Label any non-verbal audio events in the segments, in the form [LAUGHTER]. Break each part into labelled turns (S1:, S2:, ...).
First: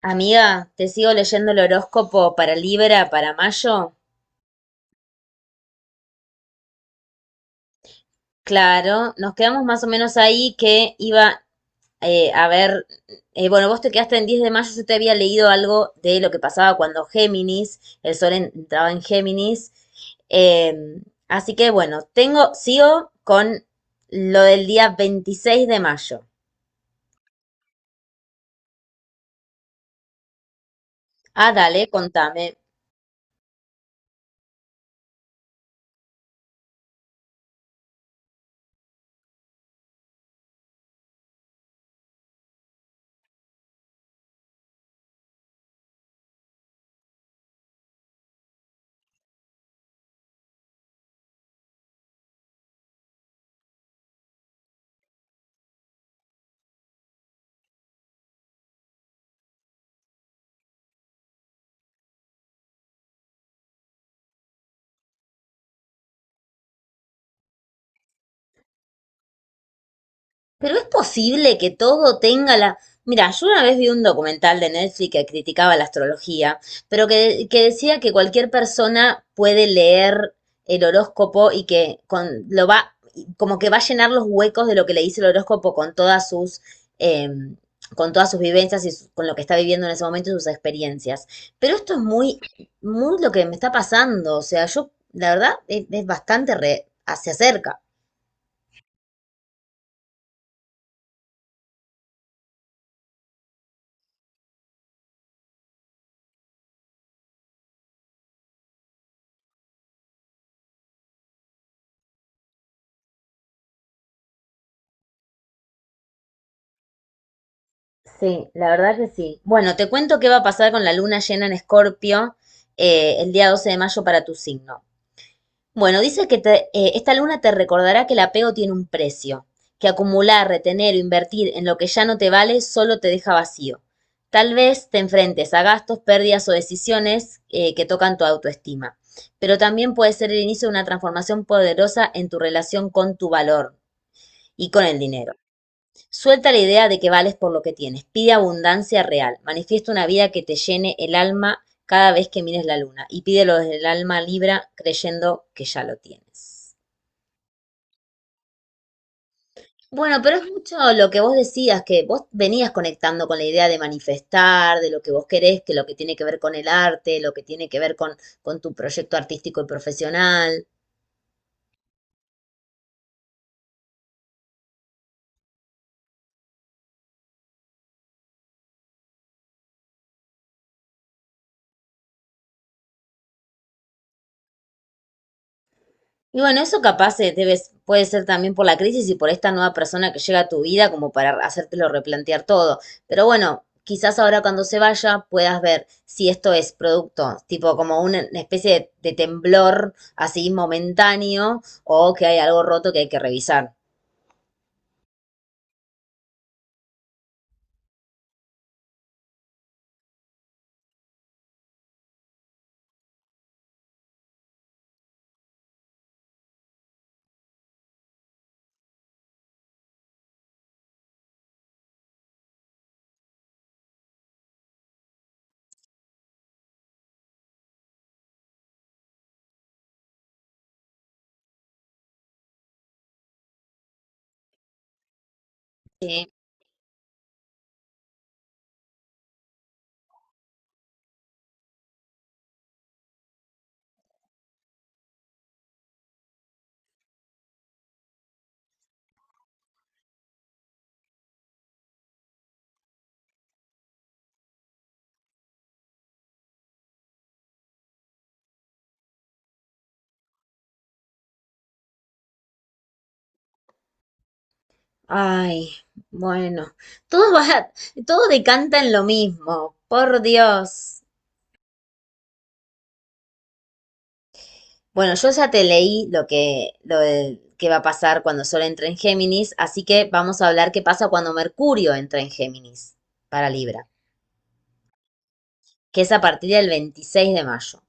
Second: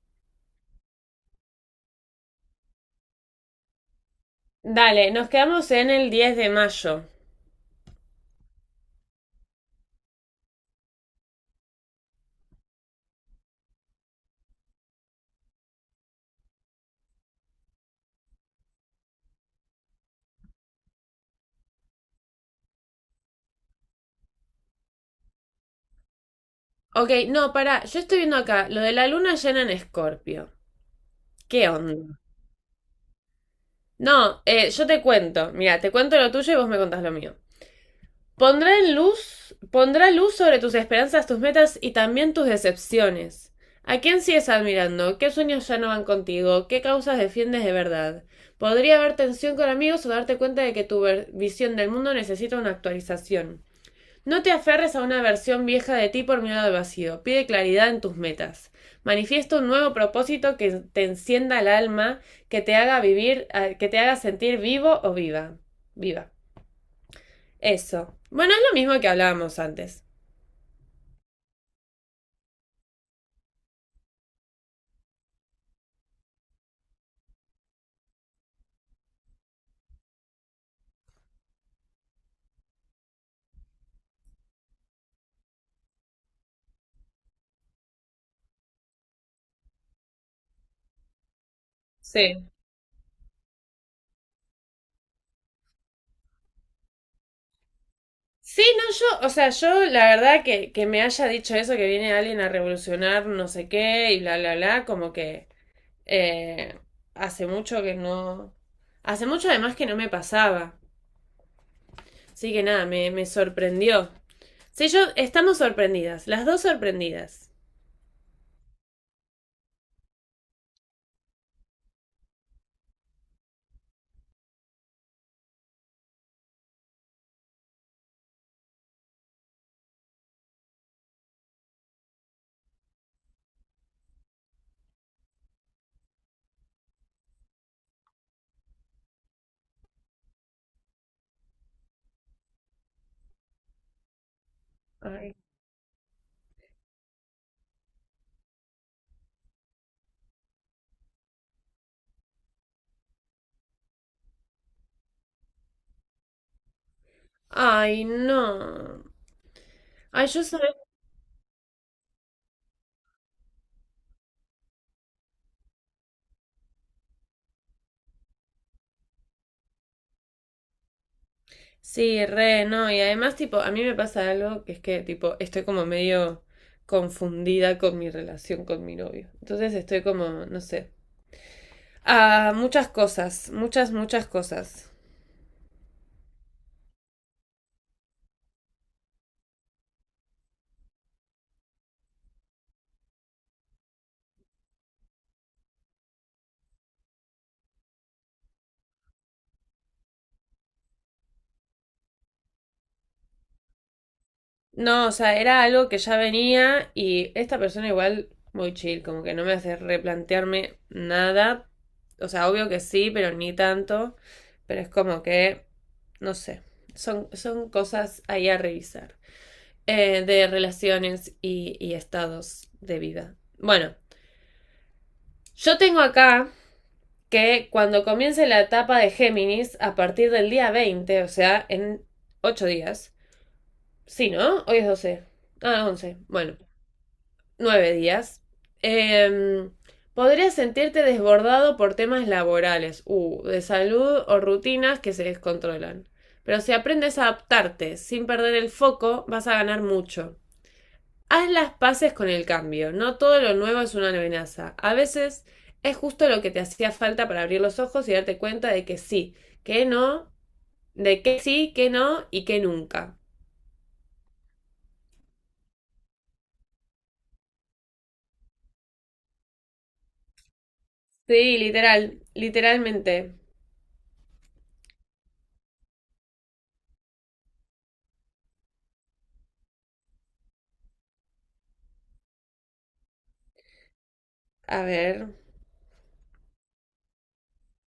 S1: Amiga, ¿te sigo leyendo el horóscopo para Libra para mayo?
S2: Dale, nos quedamos en el 10 de mayo.
S1: Claro, nos quedamos más o menos ahí que iba. eh, a ver, bueno, vos te quedaste en 10 de mayo. Yo te había leído algo de lo que pasaba cuando Géminis, el sol entraba en Géminis. eh, Así que bueno, sigo con lo del día 26 de mayo.
S2: Ok, no, pará, yo estoy viendo acá lo de la luna llena en Escorpio.
S1: Ah,
S2: ¿Qué
S1: dale,
S2: onda?
S1: contame.
S2: No, yo te cuento. Mira, te cuento lo tuyo y vos me contás lo mío. Pondrá en luz, pondrá luz sobre tus esperanzas, tus metas y también tus decepciones. ¿A quién sigues admirando? ¿Qué sueños ya no van contigo? ¿Qué causas defiendes de verdad? Podría haber tensión con amigos o darte cuenta de que tu visión del mundo necesita una actualización. No te aferres a una versión vieja de ti por miedo al vacío. Pide claridad en tus metas. Manifiesta un nuevo propósito que te encienda el alma, que te haga vivir, que te haga sentir vivo o viva. Viva. Eso. Bueno, es lo mismo que hablábamos antes.
S1: Pero es posible que todo tenga la... Mira, yo una vez vi un documental de Netflix que criticaba la astrología, pero que decía que cualquier persona puede leer el horóscopo y que como que va a llenar los huecos de lo que le dice el horóscopo eh, con todas sus vivencias y su- con lo que está viviendo en ese momento y sus experiencias. Pero esto es
S2: Sí.
S1: muy lo que me está pasando. O sea, yo, la verdad, es bastante re- hacia cerca.
S2: Sí, no, yo, o sea, yo la verdad que me haya dicho eso, que viene alguien a revolucionar no sé qué y bla, bla, bla, como que eh, hace mucho que no... Hace mucho además que no me pasaba. Así que nada, me sorprendió. Sí, yo estamos sorprendidas, las dos sorprendidas.
S1: Sí, la verdad que sí. Bueno, te cuento qué va a pasar con la luna llena en Escorpio el día 12 de mayo para tu signo. Bueno, dice que te- esta luna te recordará que el apego tiene un precio, que acumular, retener o invertir en lo que ya no te vale solo te deja vacío. Tal vez te enfrentes a gastos, pérdidas o decisiones que tocan tu autoestima, pero también puede ser el inicio de una transformación poderosa en tu relación con tu valor y con el dinero.
S2: Ay,
S1: Suelta la idea de que vales por lo que tienes, pide abundancia real, manifiesta una vida que te llene el alma cada vez que mires la luna y pídelo desde el alma libra creyendo que ya lo tienes.
S2: ay, no.
S1: Bueno,
S2: Ay,
S1: pero
S2: yo
S1: es
S2: soy...
S1: mucho lo que vos decías, que vos venías conectando con la idea de manifestar, de lo que vos querés, que lo que tiene que ver con el arte, lo que tiene que ver con tu proyecto artístico y profesional.
S2: Sí, re, no. Y además, tipo, a mí me pasa algo que es que, tipo, estoy como medio confundida con mi relación con mi novio. Entonces estoy como, no sé. Ah, muchas cosas, muchas, muchas cosas.
S1: Y bueno, eso capaz debe- puede ser también por la crisis y por esta nueva persona que llega a tu vida como para hacértelo replantear todo. Pero bueno, quizás ahora cuando se vaya puedas ver si esto es producto, tipo como una especie de temblor así momentáneo o que hay algo roto que hay que revisar.
S2: No, o sea, era algo que ya venía y esta persona igual muy chill, como que no me hace replantearme nada. O sea, obvio que sí, pero ni tanto. Pero es como que, no sé, son cosas ahí a revisar. De relaciones y estados de vida. Bueno, yo tengo acá que cuando comience la etapa de Géminis, a partir del día 20, o sea, en 8 días. Sí, ¿no? Hoy es 12. Ah, 11.
S1: Sí.
S2: Bueno. Nueve días. Eh, Podrías sentirte desbordado por temas laborales, de salud o rutinas que se descontrolan. Pero si aprendes a adaptarte sin perder el foco, vas a ganar mucho. Haz las paces con el cambio. No todo lo nuevo es una amenaza. A veces es justo lo que te hacía falta para abrir los ojos y darte cuenta de que sí, que no, de que sí, que no y que nunca.
S1: Ay, bueno, todo va, todo decanta en lo mismo, por Dios.
S2: Sí, literal, literalmente.
S1: Bueno, yo ya te leí lo del- que va a pasar cuando Sol entre en Géminis, así que vamos a hablar qué pasa cuando Mercurio entra en Géminis para Libra,
S2: A ver.
S1: que es a partir del 26 de mayo.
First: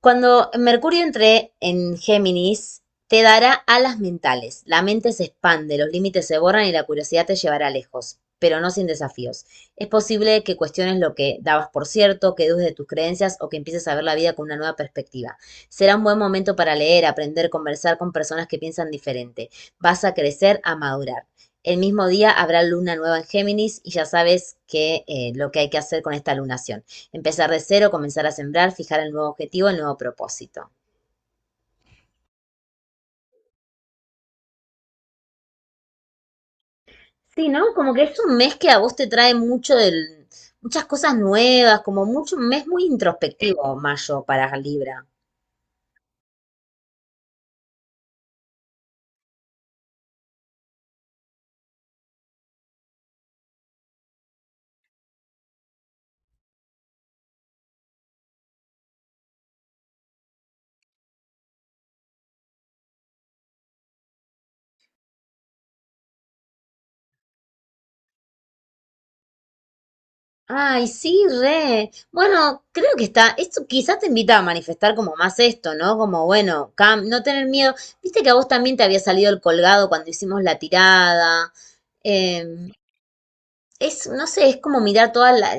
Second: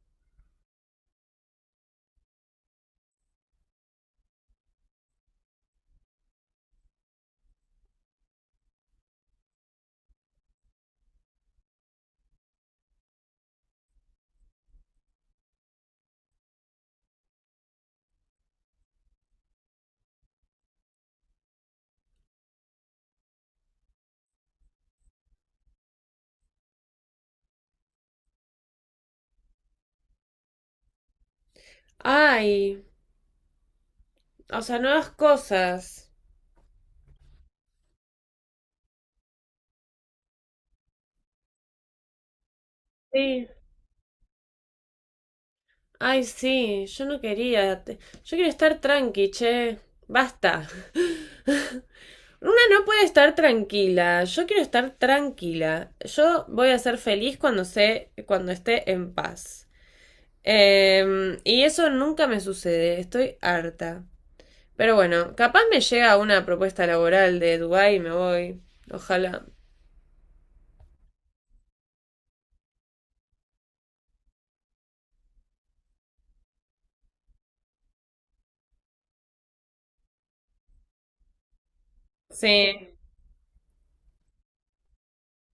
S1: Cuando Mercurio entre en Géminis, te dará alas mentales. La mente se expande, los límites se borran y la curiosidad te llevará lejos, pero no sin desafíos. Es posible que cuestiones lo que dabas por cierto, que dudes de tus creencias o que empieces a ver la vida con una nueva perspectiva. Será un buen momento para leer, aprender, conversar con personas que piensan diferente. Vas a crecer, a madurar. El mismo día habrá luna nueva en Géminis y ya sabes que lo que hay que hacer con esta lunación. Empezar de cero, comenzar a sembrar, fijar el nuevo objetivo, el nuevo propósito.
S2: Ay, o sea, nuevas cosas.
S1: Sí, ¿no? Como que es un mes que a vos te trae mucho muchas cosas nuevas, como mucho, un mes muy
S2: Sí,
S1: introspectivo, mayo, para Libra.
S2: ay, sí, yo no quería. Yo quiero estar tranqui, che. Basta. [LAUGHS] Una no puede estar tranquila. Yo quiero estar tranquila. Yo voy a ser feliz cuando sé, cuando esté en paz. Y eso nunca me sucede. Estoy harta. Pero bueno, capaz me llega una propuesta laboral de Dubái y me voy. Ojalá.
S1: Ay, sí, re. Bueno, creo que está. Esto quizás te invita a manifestar como más esto, ¿no? Como, bueno, Cam, no tener miedo. Viste que a vos también te había salido el colgado cuando hicimos la tirada. Em,
S2: Sí.
S1: no sé, es como mirar toda la,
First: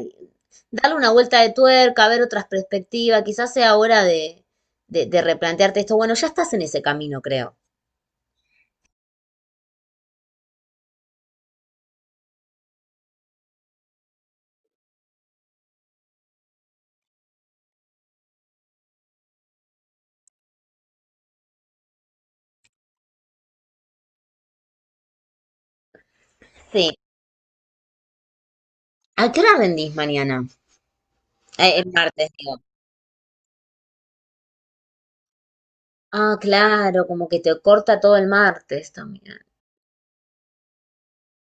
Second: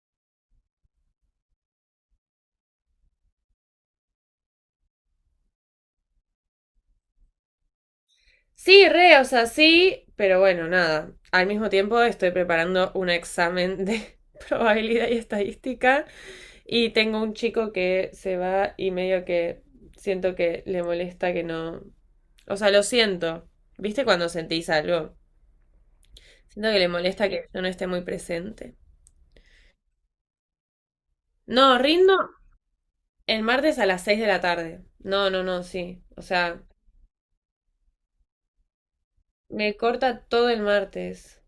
S1: darle una vuelta de tuerca, ver otras perspectivas. Quizás sea hora de replantearte esto. Bueno, ya estás en ese camino, creo.
S2: Sí, re, o sea, sí, pero bueno, nada. Al mismo tiempo estoy preparando un examen de [LAUGHS] probabilidad y estadística y tengo un chico que se va y medio que siento que le molesta que no... O sea, lo siento. ¿Viste cuando sentís algo? Siento que le
S1: Sí.
S2: molesta que yo no esté muy presente.
S1: ¿A qué hora rendís mañana?
S2: No,
S1: El
S2: rindo
S1: martes, digo.
S2: el martes a las 6 de la tarde. No, no, no, sí. O
S1: Ah,
S2: sea,
S1: claro, como que te corta todo el martes también.
S2: me, corta todo el martes.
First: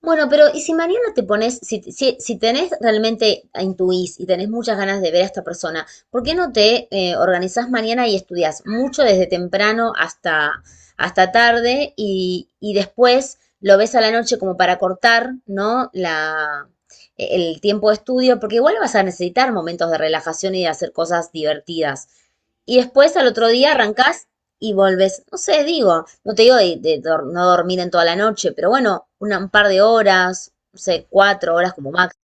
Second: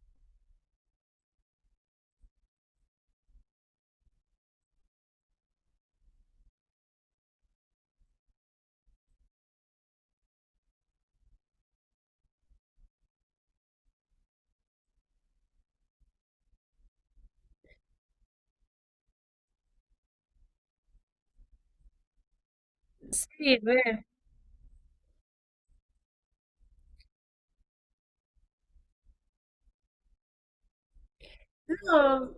S1: Bueno, pero y si mañana te pones, si tenés realmente ah, intuís y tenés muchas ganas de ver a esta persona, ¿por qué no te organizás mañana y estudias mucho desde temprano hasta tarde y después lo ves a la noche como para cortar, ¿no? El tiempo de estudio, porque igual vas a necesitar momentos de relajación y de hacer cosas divertidas. Y después al otro
S2: Sí,
S1: día
S2: re.
S1: arrancás y volvés, no sé, digo, no te digo no dormir en toda la noche, pero bueno, una- un par de horas, no sé, cuatro horas como máximo.
S2: No.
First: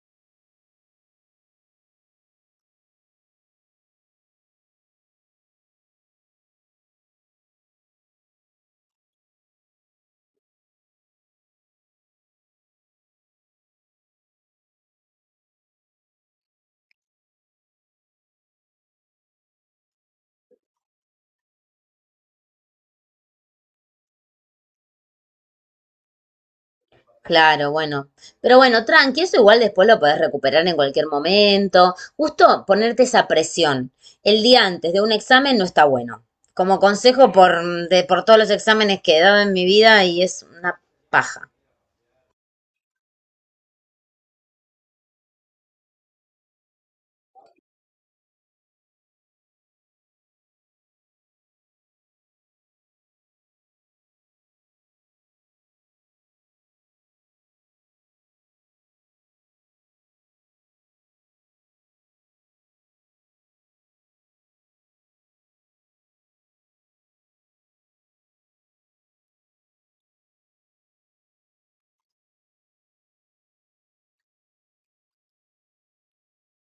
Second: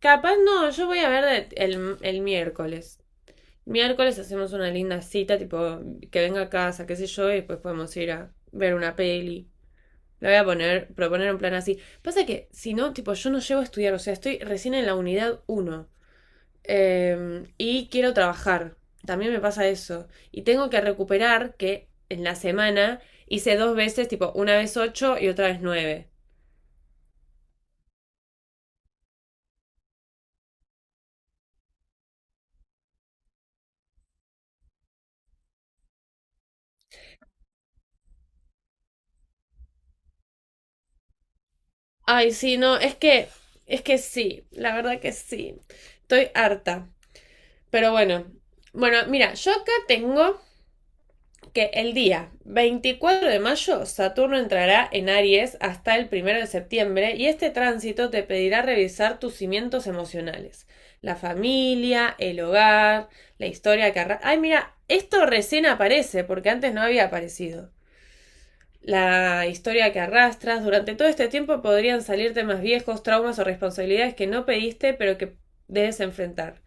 S2: Capaz no, yo voy a ver el miércoles. Miércoles hacemos una linda cita, tipo, que venga a casa, qué sé yo, y después podemos ir a ver una peli. Le voy a poner, proponer un plan así. Pasa que, si no, tipo, yo no llego a estudiar, o sea, estoy recién en la unidad uno y quiero trabajar. También me pasa eso. Y tengo que recuperar que en la semana hice dos veces, tipo, una vez 8 y otra vez nueve.
S1: Claro, bueno. Pero bueno, tranqui, eso igual después lo podés recuperar en cualquier momento. Justo ponerte esa presión el día antes de un examen no está bueno. Como consejo por todos los exámenes que he dado en mi vida y es una paja.
S2: Ay, sí, no, es que sí, la verdad que sí. Estoy harta. Pero bueno. Bueno, mira, yo acá tengo que el día 24 de mayo Saturno entrará en Aries hasta el 1 de septiembre y este tránsito te pedirá revisar tus cimientos emocionales, la familia, el hogar, la historia que Ay, mira, esto recién aparece porque antes no había aparecido. La historia que arrastras durante todo este tiempo podrían salir temas viejos, traumas o responsabilidades que no pediste pero que debes enfrentar.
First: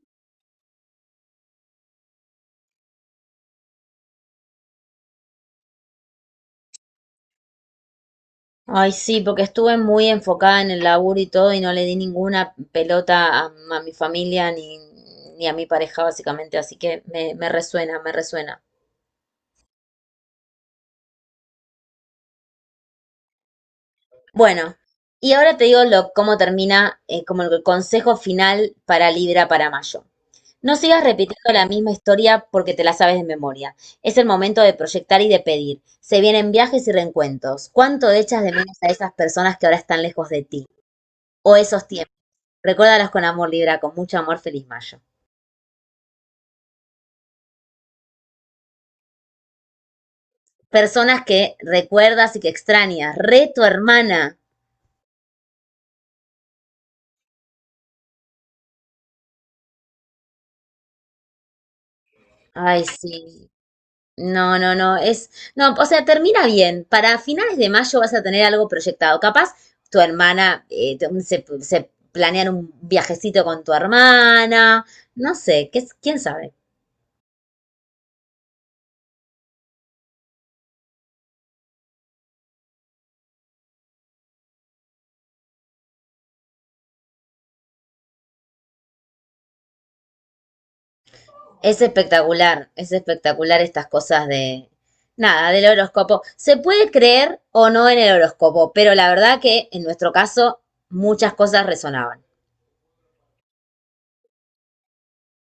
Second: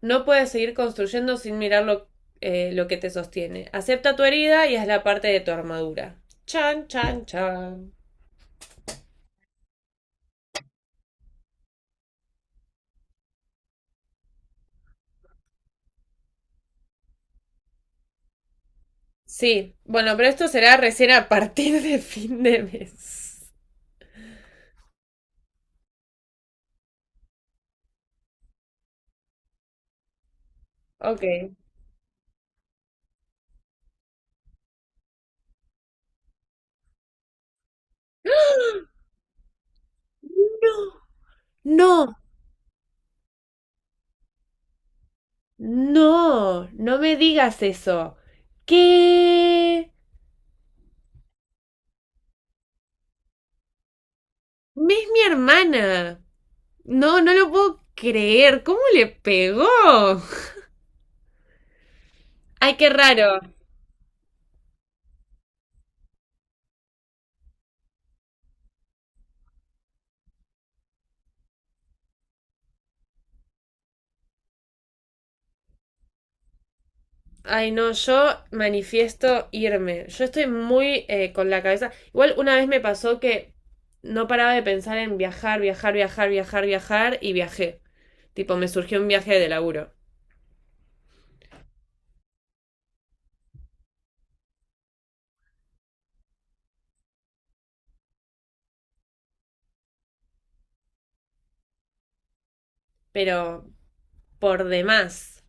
S2: No puedes seguir construyendo sin mirar lo que te sostiene. Acepta tu herida y hazla parte de tu armadura. Chan, chan, chan.
S1: Ay, sí, porque estuve muy enfocada en el laburo y todo y no le di ninguna pelota a mi familia ni a mi pareja, básicamente, así que me resuena, me resuena.
S2: Sí, bueno, pero esto será recién a partir de fin de mes.
S1: Bueno, y ahora te digo lo, cómo termina, como el consejo final para Libra para mayo. No sigas
S2: Ok.
S1: repitiendo la misma historia porque te la sabes de memoria. Es el momento de proyectar y de pedir. Se vienen viajes y reencuentros. ¿Cuánto echas de menos a esas personas que ahora están lejos de ti?
S2: No,
S1: O esos tiempos.
S2: no,
S1: Recuérdalos con amor, Libra, con mucho amor, feliz mayo.
S2: no, no me digas eso. ¿Qué? Es
S1: Personas que recuerdas y que extrañas. Re tu hermana.
S2: mi hermana. No, no lo puedo creer. ¿Cómo le pegó? Ay,
S1: Ay,
S2: qué raro.
S1: sí. No, no, no. Es. No, o sea, termina bien. Para finales de mayo vas a tener algo proyectado. Capaz tu hermana se planean un viajecito con tu hermana. No sé, quién sabe.
S2: Ay, no, yo manifiesto irme. Yo estoy muy con la cabeza. Igual una vez me pasó que no paraba de pensar en viajar, viajar, viajar, viajar, viajar y viajé. Tipo, me surgió un viaje de laburo.
S1: Es espectacular estas cosas de. Nada, del horóscopo. Se puede creer o no en el horóscopo, pero la verdad que en nuestro caso muchas cosas resonaban.
S2: Pero por demás.